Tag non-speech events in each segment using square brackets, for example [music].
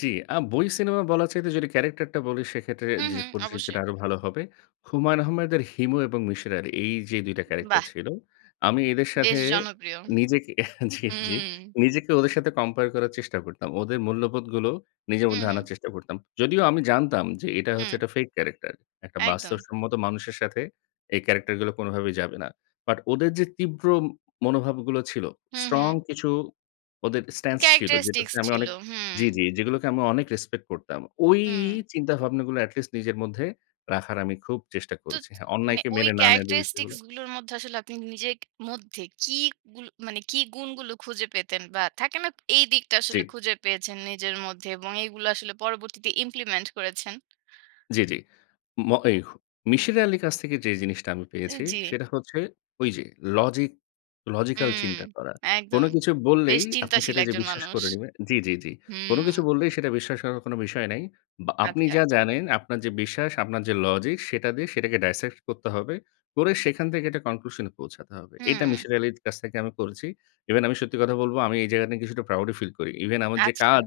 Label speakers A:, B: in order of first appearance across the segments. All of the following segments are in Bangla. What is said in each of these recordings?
A: জ্বি, আ বই সিনেমা বলার চাইতে যদি ক্যারাক্টার টা বলি, সেক্ষেত্রে
B: হুম,
A: যে,
B: হুম।
A: পরিচিতিটা
B: অবশ্যই।
A: আরো ভালো হবে। হুমায়ূন আহমেদের হিমু এবং মিসির আলি, এই যে, ২ টা ক্যারাক্টার
B: বাহ!
A: ছিল। আমি এদের সাথে
B: বেশ জনপ্রিয়।
A: নিজেকে [chuckles] জি, জি।
B: হুম।
A: নিজেকে ওদের সাথে কম্পেয়ার করার চেষ্টা করতাম। ওদের মূল্যবোধগুলো, নিজের
B: হু,
A: মধ্যে
B: হুম।
A: আনার চেষ্টা করতাম। যদিও আমি জানতাম যে, এটা হচ্ছে
B: হুম।
A: একটা ফেক ক্যারাক্টার। একটা
B: একদম।
A: বাস্তবসম্মত মানুষের সাথে এই ক্যারাক্টার গুলো কোনভাবেই যাবে না। বাট ওদের যে, তীব্র মনোভাবগুলো ছিল,
B: হু,
A: স্ট্রং
B: হুম।
A: কিছু ওদের স্ট্যান্স ছিল, যেটা
B: ক্যারাক্টারিস্টিক্স
A: তে আমি
B: ছিল।
A: অনেক জ্বি,
B: হুম।
A: জ্বি, যেগুলোকে আমি অনেক রেসপেক্ট করতাম। ওই
B: হুম।
A: চিন্তাভাবনাগুলো এটি লিস্ট নিজের মধ্যে রাখার আমি খুব চেষ্টা
B: তো
A: করেছি। হ্যাঁ,
B: মানে
A: অন্যায়কে
B: ওই
A: মেনে না নেয়া যে, বিষয়
B: ক্যারাক্টারিস্টিক্স
A: গুলো
B: গুলোর মধ্যে আসলে আপনি নিজের ক মধ্যে কি গুল মানে, কি গুণগুলো খুঁজে পেতেন বা থাকে না? এই দিকটা
A: জ্বী।
B: আসলে খুঁজে পেয়েছেন নিজের মধ্যে এবং এগুলো আসলে পরবর্তীতে ইমপ্লিমেন্ট করেছেন?
A: জ্বি, জ্বি। ম এই, মিসির আলির কাছ থেকে যে, জিনিসটা আমি
B: এ
A: পেয়েছি,
B: জ্বী।
A: সেটা হচ্ছে ওই যে, লজিক, লজিক্যাল
B: হুম।
A: চিন্তা করা। কোনো
B: একদম।
A: কিছু
B: বেশ
A: বললেই, আপনি
B: চিন্তাশীল
A: সেটা যে,
B: একজন
A: বিশ্বাস
B: মানুষ।
A: করে নিবেন জ্বি, জ্বি, জ্বি। কোনো কিছু
B: হুম।
A: বললেই সেটা বিশ্বাস করার কোনো বিষয় নাই। বা আপনি
B: আচ্ছা।
A: যা জানেন আপনার যে, বিশ্বাস, আপনার যে, লজিক, সেটা দিয়ে সেটাকে ডাইসেক্ট করতে হবে। করে সেখান থেকে একটা কনক্লুশন এ পৌঁছাতে হবে। এটা
B: হুম।
A: মিসির আলির কাছ থেকে আমি করেছি। ইভেন আমি সত্যি কথা বলবো, আমি এই জায়গাতে কিছুটা প্রাউড ও ফিল করি। ইভেন আমার যে,
B: আচ্ছা।
A: কাজ,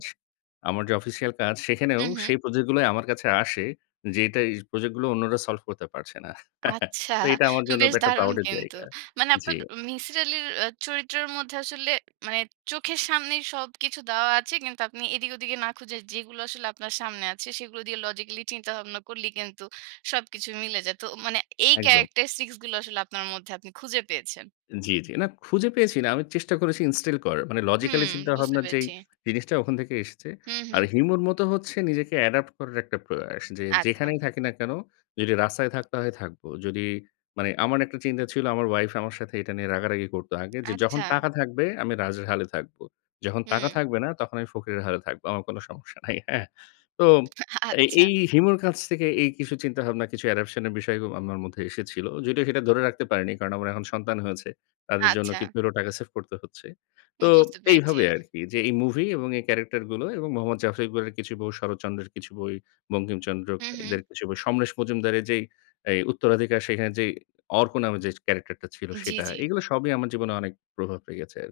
A: আমার যে, অফিসিয়াল কাজ, সেখানেও
B: হু, হুম।
A: সেই প্রজেক্ট গুলোই আমার কাছে আসে যে, এটা এই প্রজেক্ট গুলো অন্যরা সলভ করতে পারছে না। [chuckles]
B: আচ্ছা,
A: তো এটা আমার জন্য
B: বেশ
A: এটা একটা
B: দারুণ
A: প্রাউড এর
B: কিন্তু।
A: জায়গা
B: মানে
A: জী।
B: আপনার মিসির আলির এ চরিত্রের মধ্যে আসলে মানে, চোখের সামনেই সবকিছু দেওয়া আছে। কিন্তু আপনি এদিক ওদিকে না খুঁজে, যেগুলো আসলে আপনার সামনে আছে, সেগুলো দিয়ে লজিক্যালি চিন্তাভাবনা করলেই কিন্তু সবকিছু মিলে যায়। তো মানে এই
A: একদম।
B: ক্যারাক্টারিস্টিক্স গুলো আসলে আপনার মধ্যে আপনি খুঁজে পেয়েছেন।
A: জ্বী, জ্বী। না, খুঁজে পেয়েছি না। আমি চেষ্টা করেছি ইনস্টিল করার। মানে লজিক্যালি
B: হুম, বুঝতে
A: চিন্তাভাবনার যেই
B: পেরেছি।
A: জিনিসটা ওখান থেকে এসেছে।
B: হু,
A: আর
B: হুম।
A: হিউমার মত হচ্ছে নিজেকে অ্যাডপ্ট করার একটা প্রয়াস। যে,
B: আচ্ছা।
A: যেখানেই থাকি না কেন? যদি রাস্তায় থাকতে হয়, থাকব। যদি মানে আমার একটা চিন্তা ছিল, আমার ওয়াইফ আমার সাথে এটা নিয়ে রাগারাগি করত আগে যে, যখন
B: আচ্ছা।
A: টাকা থাকবে আমি রাজের হালে থাকব। যখন টাকা
B: হুম।
A: থাকবে না, তখন আমি ফকিরের হালে থাকব। আমার কোনও সমস্যা নাই। হ্যাঁ? তো এ
B: আচ্ছা।
A: এই হিমুর কাছ থেকে এই কিছু চিন্তাভাবনা, কিছু অ্যাডাপশন এর বিষয় আমার মধ্যে এসেছিল। যদিও সেটা ধরে রাখতে পারিনি, কারণ আমার এখন সন্তান হয়েছে। তাদের জন্য
B: আচ্ছা।
A: কিছু হলেও টাকা সেভ করতে হচ্ছে। তো
B: বুঝতে পেরেছি।
A: এইভাবে আরকি যে, এই মুভি এবং এই ক্যারেক্টার গুলো এবং মোহাম্মদ জাফর ইকবালের কিছু বই, শরৎচন্দ্রের কিছু বই, বঙ্কিমচন্দ্র
B: হু, হুম।
A: এদের কিছু বই, সমরেশ মজুমদারের যেই, এই উত্তরাধিকার সেখানে যেই অর্ক নামে যে, ক্যারাক্টার টা ছিল,
B: জ্বি,
A: সেটা;
B: জ্বি।
A: এগুলো সবই আমার জীবনে অনেক প্রভাব রেখেছে আরকি।